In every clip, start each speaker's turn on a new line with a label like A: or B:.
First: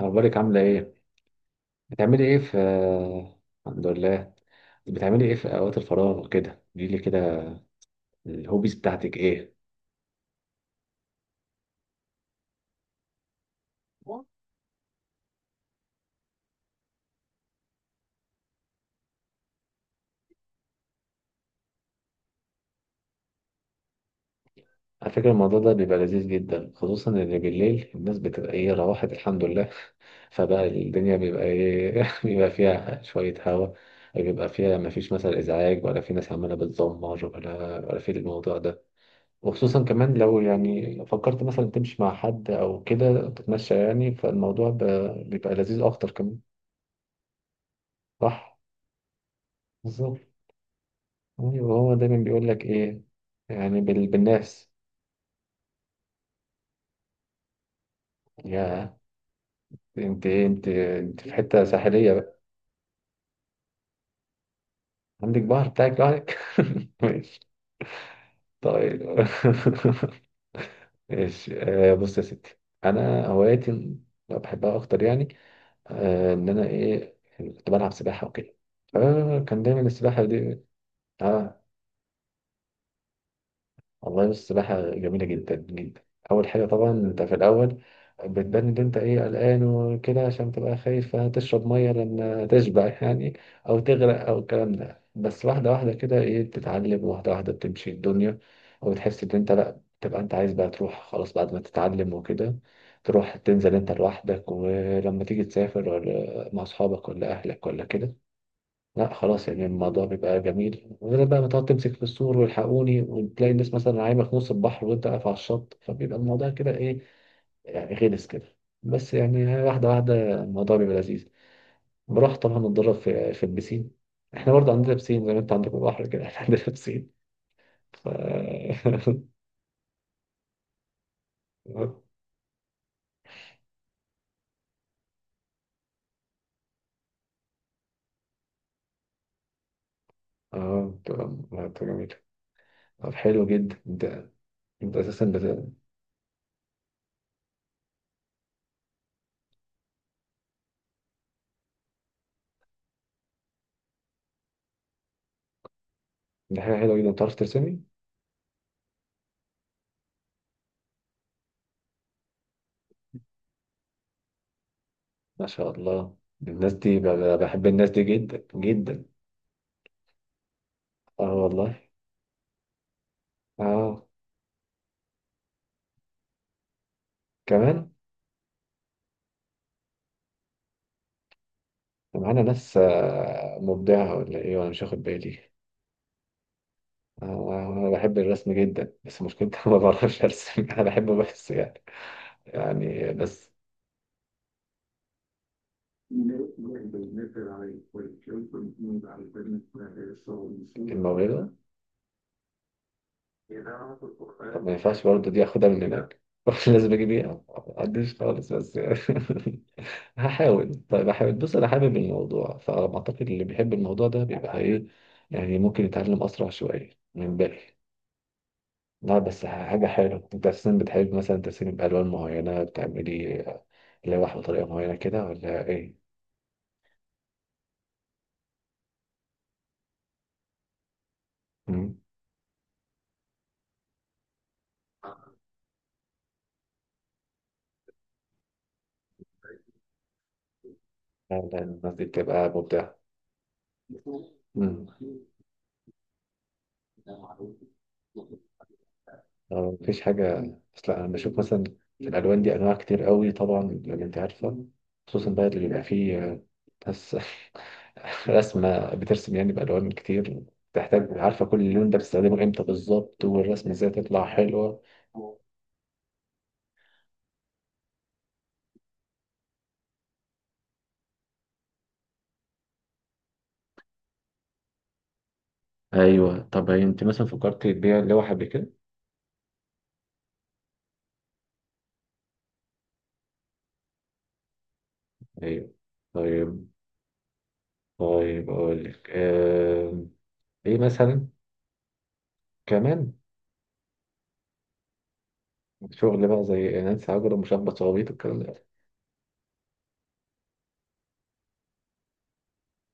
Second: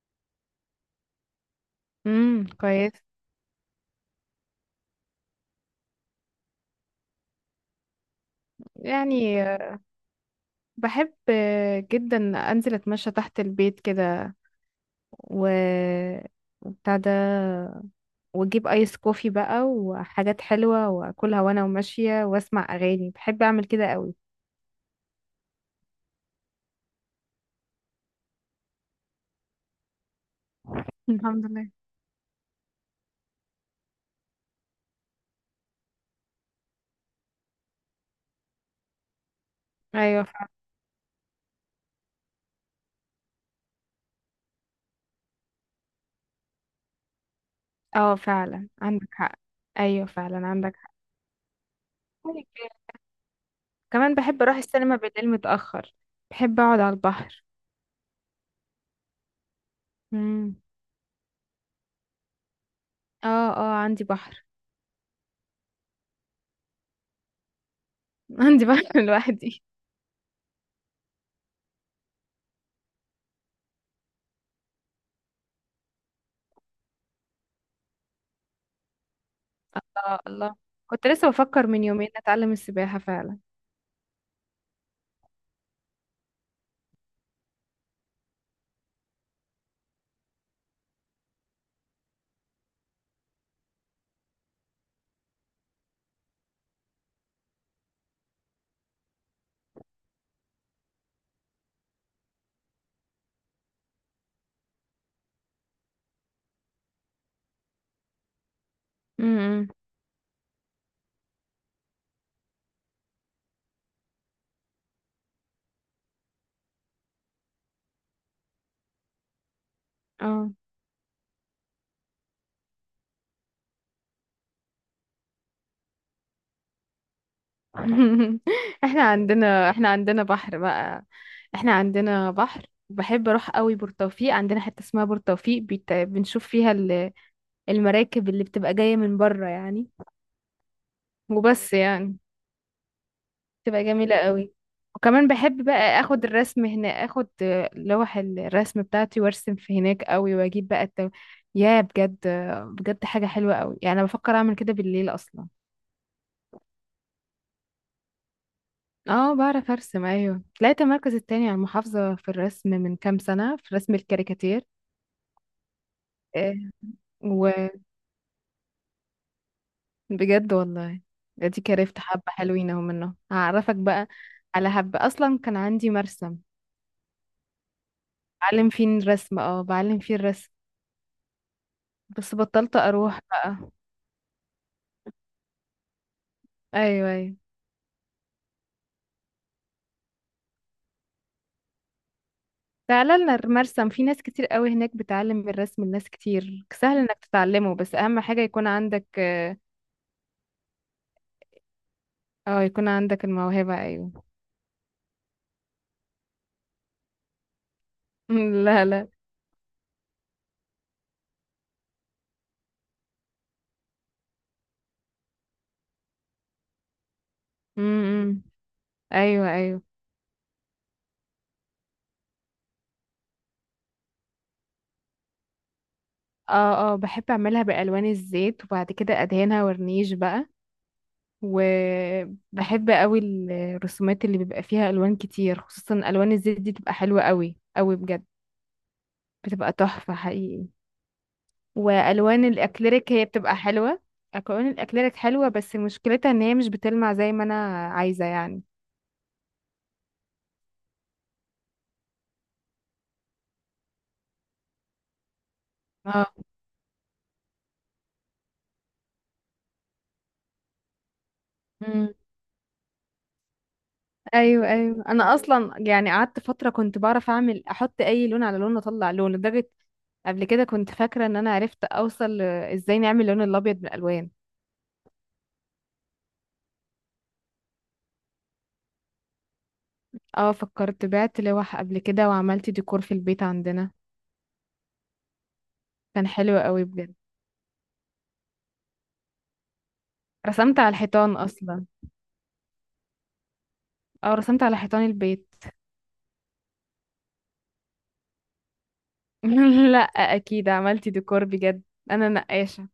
A: أخبارك عاملة إيه؟ بتعملي إيه في؟
B: كويس.
A: الحمد لله. بتعملي إيه في أوقات الفراغ وكده؟ قوليلي كده، الهوبيز بتاعتك
B: يعني
A: إيه؟
B: بحب جدا انزل اتمشى تحت البيت كده، و وبتاع ده، واجيب ايس كوفي بقى وحاجات حلوة واكلها وانا وماشية واسمع اغاني. بحب اعمل كده قوي.
A: على فكرة الموضوع ده بيبقى لذيذ جدا، خصوصا إن بالليل الناس بتبقى إيه روحت الحمد لله. فبقى الدنيا بيبقى
B: الحمد لله.
A: إيه بيبقى فيها شوية هوا، بيبقى فيها مفيش مثلا إزعاج ولا في ناس عمالة بتزمر ولا في الموضوع ده. وخصوصا كمان
B: ايوه
A: لو
B: فعلا.
A: يعني فكرت مثلا تمشي مع حد أو كده تتمشى يعني فالموضوع بيبقى لذيذ أكتر كمان.
B: اه
A: صح؟
B: فعلا عندك حق. ايوه
A: بالظبط.
B: فعلا عندك حق.
A: ايوه هو دايما بيقول لك ايه، يعني
B: كمان بحب اروح
A: بالناس.
B: السينما بالليل متأخر. بحب اقعد على البحر.
A: يا انت إيه،
B: امم.
A: انت انت في حته ساحليه بقى؟
B: اه اه، عندي بحر.
A: عندك بحر بتاعك لوحدك. ماشي.
B: عندي بحر
A: طيب.
B: لوحدي.
A: ماشي. آه بص يا ستي، انا هواياتي اللي بحبها اكتر يعني، آه ان انا ايه كنت بلعب سباحه وكده. آه كان دايما
B: الله
A: السباحه
B: الله.
A: دي.
B: كنت لسه
A: آه.
B: بفكر من يومين اتعلم السباحة فعلا.
A: والله بص، السباحة جميلة جدا جدا. أول حاجة طبعا أنت في الأول بتبان إن أنت إيه قلقان وكده، عشان تبقى خايف هتشرب مية لأن تشبع يعني، أو تغرق أو الكلام ده. بس واحدة واحدة كده إيه بتتعلم، واحدة واحدة بتمشي الدنيا. وبتحس إن أنت لأ، تبقى أنت عايز بقى تروح خلاص بعد ما تتعلم وكده، تروح تنزل أنت لوحدك. ولما تيجي تسافر ولا مع أصحابك ولا أهلك ولا كده، لا خلاص يعني
B: امم.
A: الموضوع بيبقى جميل، غير بقى ما تقعد تمسك في السور والحقوني، وتلاقي الناس مثلا عايمة في نص البحر وانت واقف على الشط، فبيبقى الموضوع كده ايه يعني غلس كده. بس يعني واحدة واحدة
B: اه.
A: الموضوع بيبقى لذيذ. بروح طبعا اتدرب في البسين. احنا برضه عندنا بسين، زي ما انت عندك بحر كده احنا عندنا بسين. ف
B: احنا عندنا بحر بقى. احنا عندنا بحر. بحب اروح قوي بورتوفيق. عندنا حتة اسمها بورتوفيق، بنشوف فيها المراكب اللي بتبقى جاية من بره يعني.
A: اه بتبقى
B: وبس
A: بتبقى جميلة.
B: يعني،
A: طب حلو جدا.
B: تبقى جميلة قوي.
A: انت اساسا
B: وكمان بحب
A: بت-
B: بقى اخد الرسم هنا، اخد لوح الرسم بتاعتي وارسم في هناك قوي، واجيب بقى يا بجد، بجد حاجة حلوة قوي يعني. انا بفكر اعمل كده بالليل اصلا.
A: دي حاجة حلوة جدا، بتعرف ترسمي.
B: اه، بعرف ارسم. ايوه، طلعت المركز التاني على المحافظة في الرسم من كام سنة، في رسم الكاريكاتير.
A: ما شاء الله.
B: آه،
A: الناس دي بحب
B: وبجد
A: الناس دي جدا جدا.
B: والله،
A: اه
B: دي
A: والله.
B: كرفت حبة حلوين اهو، منه هعرفك
A: اه
B: بقى. على حبة اصلا كان عندي مرسم
A: كمان.
B: بعلم فيه الرسم.
A: ده
B: بس
A: معانا ناس
B: بطلت اروح
A: آه،
B: بقى.
A: مبدعة ولا ايه وانا مش واخد بالي.
B: ايوه ايوه.
A: آه، انا بحب الرسم جدا بس مشكلتي أنا ما بعرفش ارسم، انا بحبه بس يعني، يعني
B: تعالى لنا
A: بس.
B: المرسم، في ناس كتير قوي هناك بتعلم الرسم لناس كتير، سهل انك تتعلمه. بس اهم حاجة يكون عندك
A: الموهبة.
B: يكون عندك الموهبة. ايوه.
A: طب ما ينفعش برضه دي اخدها من هناك؟ لازم اجيب ايه، ما عنديش خالص بس.
B: لا لا.
A: هحاول، طيب هحاول. بص انا حابب الموضوع، فاعتقد اللي بيحب الموضوع ده بيبقى ايه يعني ممكن يتعلم اسرع شويه من الباقي.
B: امم.
A: لا بس
B: ايوه ايوه.
A: حاجة حلوة. انت اساسا بتحب مثلا ترسمي بألوان معينة؟ بتعملي لوح بطريقة معينة كده ولا ايه؟
B: اه اه، بحب اعملها بالوان الزيت وبعد كده ادهنها ورنيش بقى.
A: مم.
B: وبحب قوي الرسومات اللي بيبقى فيها الوان كتير، خصوصا الوان الزيت، دي بتبقى حلوة قوي قوي بجد. بتبقى تحفة حقيقي.
A: لا لا، الناس دي
B: والوان
A: بتبقى مبدعة.
B: الاكليريك هي بتبقى حلوه. الوان
A: مم.
B: الاكليريك حلوه، بس مشكلتها ان هي مش بتلمع زي ما انا عايزه يعني.
A: آه، مفيش حاجة. بس لا انا بشوف مثلا في الالوان دي انواع كتير قوي طبعا، لما انت عارفه. خصوصا بقى اللي بيبقى فيه
B: اه.
A: آه، ناس رسمه بترسم يعني بالوان كتير، تحتاج عارفه كل لون ده
B: مم.
A: بتستخدمه امتى بالظبط والرسمه ازاي تطلع
B: ايوه
A: حلوه.
B: ايوه، انا اصلا يعني قعدت فتره كنت بعرف اعمل، احط اي لون على لون اطلع لون، لدرجه قبل كده كنت فاكره ان انا عرفت اوصل ازاي نعمل اللون الابيض بالالوان.
A: ايوه. طب هي انت مثلا فكرت تبيع لوحه قبل كده؟
B: اه، فكرت بعت لوح قبل كده وعملت ديكور في البيت عندنا.
A: ايوه.
B: كان حلو
A: طيب.
B: قوي بجد.
A: طيب اقول لك آه... ايه
B: رسمت على
A: مثلا
B: الحيطان اصلا.
A: كمان؟
B: اه، رسمت على حيطان البيت.
A: شغل بقى زي نانسي عجرم ومشبط صوابيط والكلام ده؟
B: لا. اكيد عملت ديكور بجد. انا نقاشه.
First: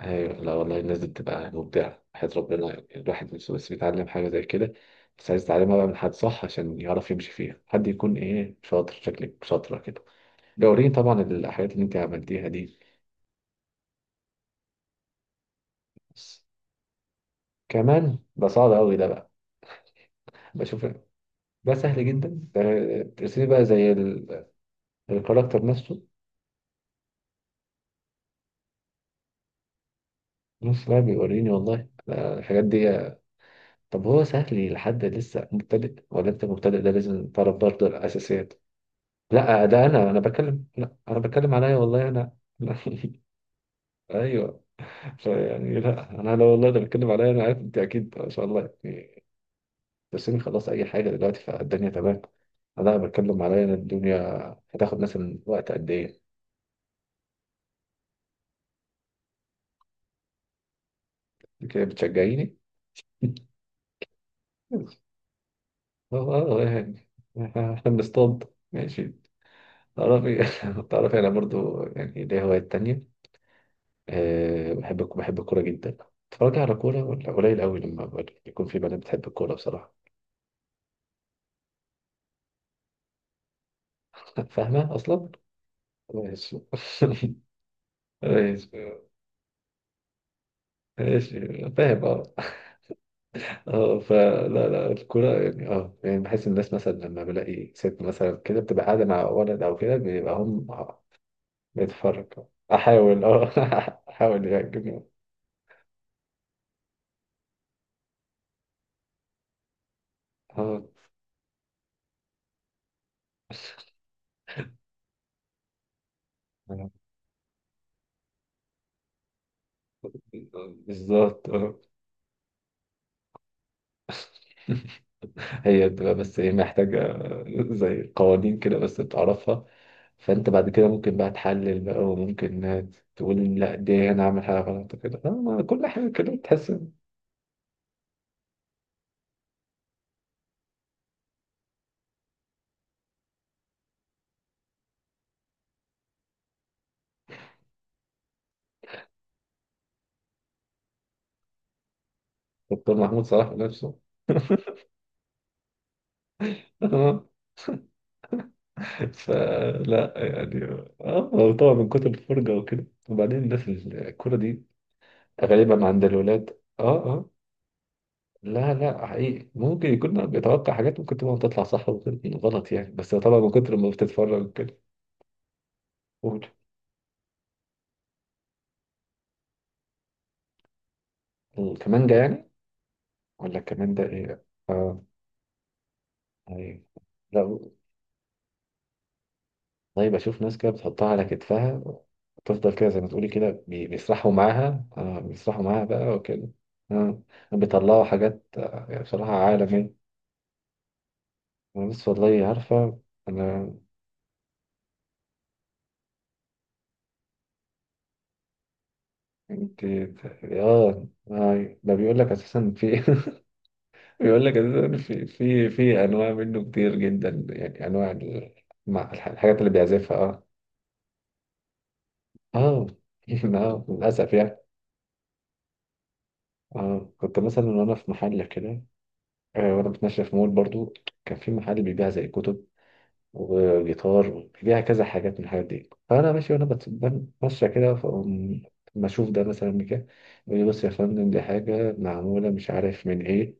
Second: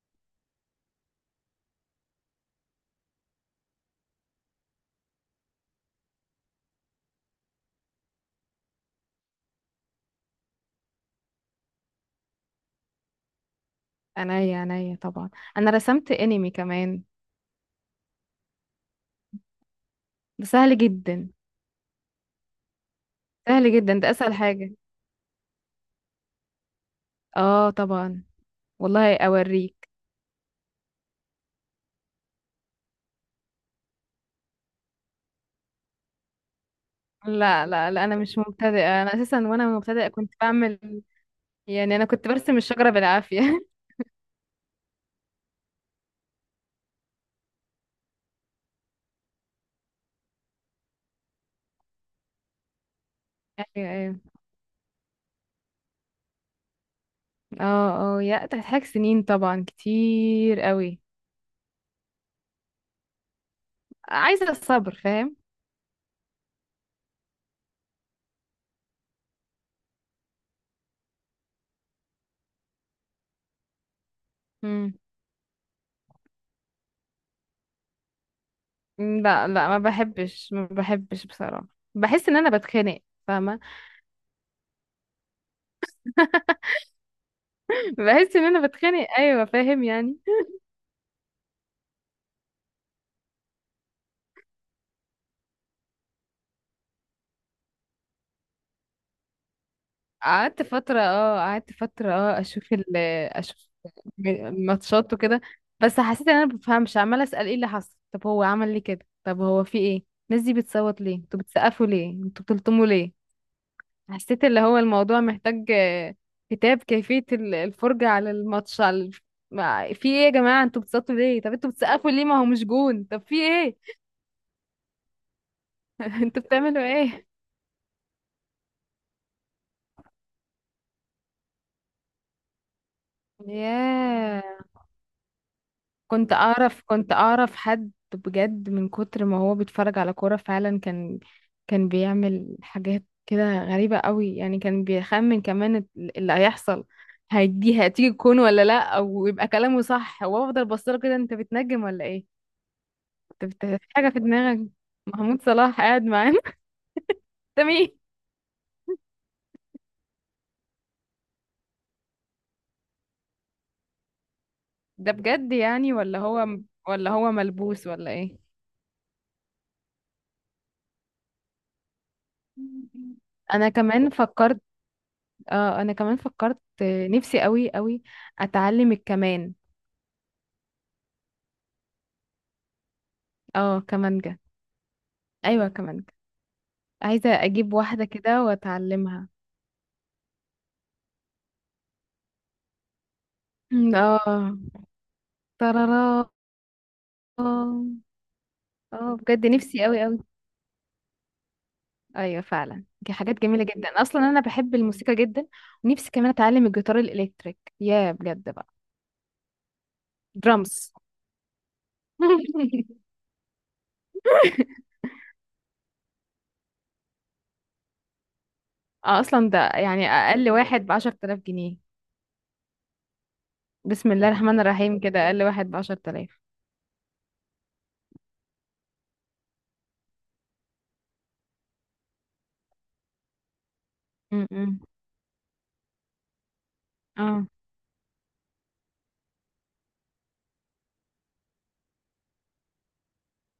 A: ايوه لا والله الناس دي بتبقى مبدعة حياة ربنا، يعني الواحد نفسه بس بيتعلم حاجة زي كده. بس عايز يتعلمها بقى من حد صح عشان يعرف يمشي فيها، حد يكون ايه شاطر. شكلك شاطرة كده، دورين طبعا الحاجات اللي انت عملتيها دي.
B: عينيا عينيا طبعا. انا رسمت
A: بس
B: انمي كمان.
A: كمان ده صعب قوي ده بقى.
B: ده سهل
A: بشوف.
B: جدا.
A: ده سهل جدا. ده ترسمي بقى
B: سهل
A: زي
B: جدا، ده اسهل حاجة.
A: الكاركتر نفسه.
B: اه طبعا. والله اوريك.
A: نص بقى بيوريني والله، لا الحاجات دي. طب هو سهل لحد لسه مبتدئ، ولا انت مبتدئ ده لازم تعرف
B: لا
A: برضه
B: لا لا، انا مش
A: الأساسيات؟
B: مبتدئة. انا اساسا
A: لا
B: وانا
A: ده
B: مبتدئة
A: انا
B: كنت
A: بتكلم، لا
B: بعمل،
A: انا بتكلم عليا
B: يعني انا
A: والله
B: كنت
A: انا
B: برسم
A: لا.
B: الشجرة بالعافية.
A: ايوه. يعني لا انا لو والله ده بتكلم عليا انا، عارف انت اكيد ما شاء الله تسيبني خلاص اي حاجه دلوقتي فالدنيا تمام. انا بتكلم عليا انا.
B: ايوه
A: الدنيا
B: ايوه.
A: هتاخد مثلا وقت قد ايه؟
B: اه اه، يا تحتاج سنين طبعا كتير قوي.
A: كده بتشجعيني.
B: عايزة الصبر، فاهم.
A: اه آه، يعني احنا بنصطاد. ماشي. تعرفي تعرفي، انا برضو يعني ليا هوايات تانية. أه،
B: مم.
A: بحب بحب الكورة جدا. اتفرج على كورة. ولا قليل قوي لما يكون في بنات بتحب
B: لا
A: الكورة
B: لا، ما
A: بصراحة.
B: بحبش ما بحبش بصراحة. بحس ان انا بتخانق، فاهمة.
A: فاهمة أصلا؟ ماشي.
B: بحس ان انا
A: ماشي،
B: بتخانق، ايوه فاهم يعني.
A: ماشي فاهم اه. اه فلا لا الكرة يعني، اه يعني بحس الناس مثلا لما بلاقي ست مثلا كده بتبقى قاعدة مع ولد أو كده بيبقى
B: قعدت
A: هم
B: فترة
A: آه،
B: اه قعدت فترة
A: بيتفرج.
B: اه، اشوف ال
A: أحاول اه.
B: اشوف
A: أحاول يعني.
B: ماتشات وكده. بس حسيت ان انا مبفهمش، عمالة اسأل ايه اللي حصل، طب هو عمل ليه كده، طب هو في ايه. الناس دي
A: اه
B: بتصوت ليه، انتوا بتسقفوا ليه، انتوا بتلطموا ليه. حسيت اللي هو الموضوع محتاج كتاب كيفية الفرجة على الماتش على في ايه يا جماعة، انتوا بتصوتوا ليه،
A: بالظبط
B: طب انتوا
A: آه.
B: بتسقفوا ليه، ما هو مش جون، طب في ايه.
A: هي بتبقى بس
B: انتوا
A: ايه
B: بتعملوا
A: محتاجة
B: ايه.
A: زي قوانين كده بس بتعرفها. فانت بعد كده ممكن بقى تحلل بقى، وممكن تقول لا دي انا عامل حاجة
B: ياه.
A: غلط كده، لا، ما كل حاجة
B: كنت
A: كده تحس
B: اعرف
A: إن.
B: كنت اعرف حد بجد من كتر ما هو بيتفرج على كورة فعلا، كان بيعمل حاجات كده غريبة قوي يعني. كان بيخمن كمان اللي هيحصل، هيدي هتيجي تكون ولا لا، او يبقى كلامه صح. وافضل بصله كده، انت بتنجم ولا ايه.
A: دكتور محمود صلاح
B: في
A: نفسه.
B: حاجة في دماغك. محمود صلاح قاعد معانا. ده مين.
A: فلا يعني. اه هو طبعا من كتر الفرجة وكده، وبعدين الناس الكورة دي
B: ده بجد
A: غالبا
B: يعني،
A: عند
B: ولا هو
A: الولاد اه
B: ولا
A: اه.
B: هو ملبوس ولا ايه.
A: لا لا حقيقي ممكن يكون بيتوقع حاجات ممكن تبقى تطلع صح وغلط يعني، بس طبعا من
B: انا
A: كتر ما
B: كمان
A: بتتفرج
B: فكرت
A: كده.
B: اه انا كمان
A: قول.
B: فكرت نفسي قوي قوي اتعلم الكمان.
A: كمانجا يعني؟ ولا
B: اه
A: كمان ده
B: كمانجة.
A: ايه؟ اه.
B: ايوه كمانجة.
A: ايوه.
B: عايزة
A: لا،
B: اجيب واحدة كده واتعلمها.
A: طيب اشوف ناس كده بتحطها على كتفها، وتفضل كده زي ما تقولي كده
B: مم،
A: بيسرحوا
B: اه.
A: معاها، اه بيسرحوا معاها
B: ترارا.
A: بقى وكده. اه
B: اه.
A: بيطلعوا حاجات آه، يعني بصراحة
B: بجد نفسي قوي
A: عالمية.
B: قوي.
A: أنا بس
B: ايوه
A: والله
B: فعلا،
A: عارفة.
B: دي حاجات جميلة
A: انا.
B: جدا. اصلا انا بحب الموسيقى جدا، ونفسي كمان اتعلم الجيتار الالكتريك، يا بجد بقى.
A: انت
B: درامز.
A: اه آه، ده بيقول لك اساسا في بيقول لك اساسا في انواع منه كتير جدا، يعني انواع مع
B: اه، اصلا
A: الحاجات
B: ده
A: اللي
B: يعني
A: بيعزفها اه.
B: اقل واحد بـ10,000 جنيه.
A: اه آه،
B: بسم الله
A: للاسف يعني.
B: الرحمن الرحيم، كده اقل واحد بـ10,000.
A: اه كنت مثلا وانا في محل كده آه، وانا بتمشى في مول برضو. كان في محل بيبيع زي كتب وجيتار وبيبيع كذا حاجات من الحاجات دي. فانا ماشي وانا
B: اه.
A: بتمشى كده، فأقوم ما اشوف ده مثلا كده يقول لي بص يا فندم دي حاجه معموله مش عارف من ايه،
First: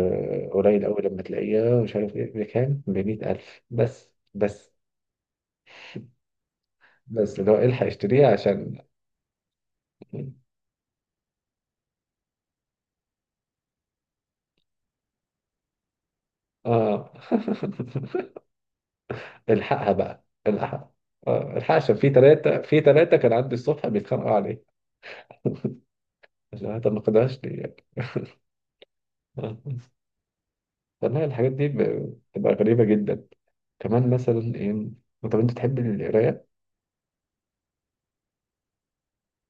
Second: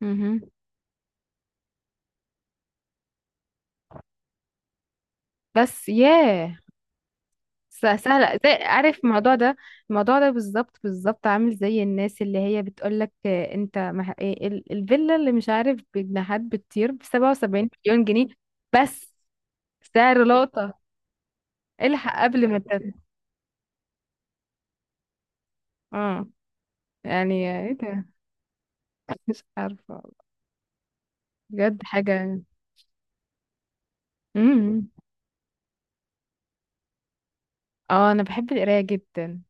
B: مهم.
A: قوي لما تلاقيها مش عارف ايه، بكام؟ ب 100,000 بس. بس
B: بس ياه.
A: بس اللي هو الحق اشتريها
B: سهلة، زي
A: عشان
B: عارف الموضوع ده. الموضوع ده بالظبط بالظبط، عامل زي الناس اللي هي بتقولك انت إيه الفيلا اللي مش عارف، بجناحات بتطير،
A: اه.
B: بسبعة وسبعين مليون جنيه بس
A: الحقها
B: سعر
A: بقى،
B: لقطة.
A: الحقها. آه، الحقها عشان في
B: الحق قبل ما
A: ثلاثة في ثلاثة كان عندي الصبح بيتخانقوا عليه،
B: اه،
A: عشان أنا ما خدهاش لي
B: يعني ايه
A: يعني.
B: ده. مش
A: آه.
B: عارفة.
A: والله الحاجات دي
B: بجد حاجة.
A: بتبقى غريبة جدا. كمان مثلا إيه.
B: مم.
A: طب أنت تحب القراية؟
B: اه، انا بحب القراية جدا.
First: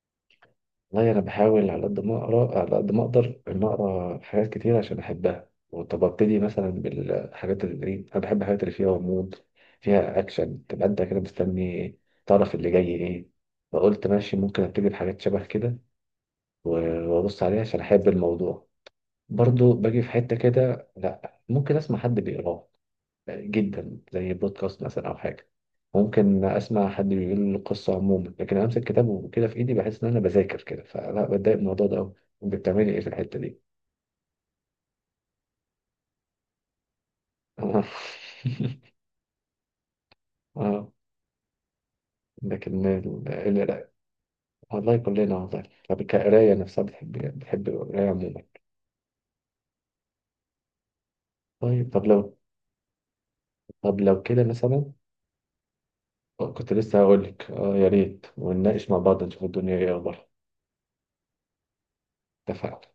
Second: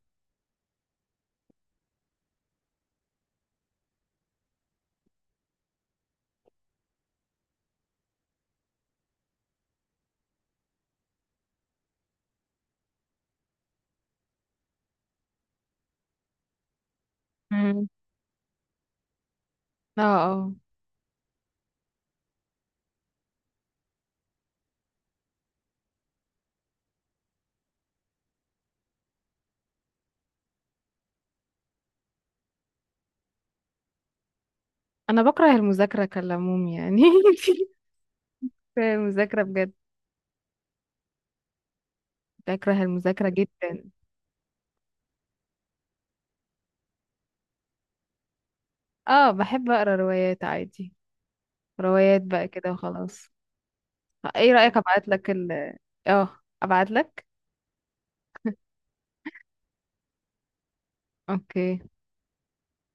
A: والله أنا بحاول على قد ما أقرأ، على قد ما أقدر إن أقرأ حاجات كتير عشان أحبها. وطب أبتدي مثلا بالحاجات اللي إيه، أنا بحب الحاجات اللي فيها غموض، فيها أكشن، تبقى أنت كده مستني تعرف اللي جاي إيه. فقلت ماشي ممكن أبتدي بحاجات شبه كده، وابص عليه عشان
B: مم.
A: احب الموضوع. برضو باجي
B: اه
A: في حتة
B: اه،
A: كده لا، ممكن اسمع حد بيقراه جدا، زي بودكاست مثلا او حاجة. ممكن اسمع حد بيقول القصة عموما، لكن أنا امسك كتاب وكده في ايدي بحس ان انا بذاكر كده، فلا بتضايق من الموضوع ده قوي. بتعملي ايه في الحتة دي؟
B: انا بكره المذاكرة كالعموم يعني. المذاكرة بجد.
A: اه.
B: بكره
A: لكن
B: المذاكرة
A: لا.
B: جدا.
A: والله كلنا والله. طب القراية نفسها بتحب؟ بتحب القراية عموما؟
B: اه، بحب اقرا روايات عادي.
A: طيب. طب
B: روايات
A: لو.
B: بقى كده وخلاص.
A: طب لو كده
B: ايه رأيك،
A: مثلا.
B: ابعت لك ال اه
A: كنت
B: ابعت
A: لسه هقول
B: لك
A: لك اه يا ريت، ونناقش مع بعض نشوف الدنيا ايه اخبارها.
B: اوكي.
A: اتفقنا.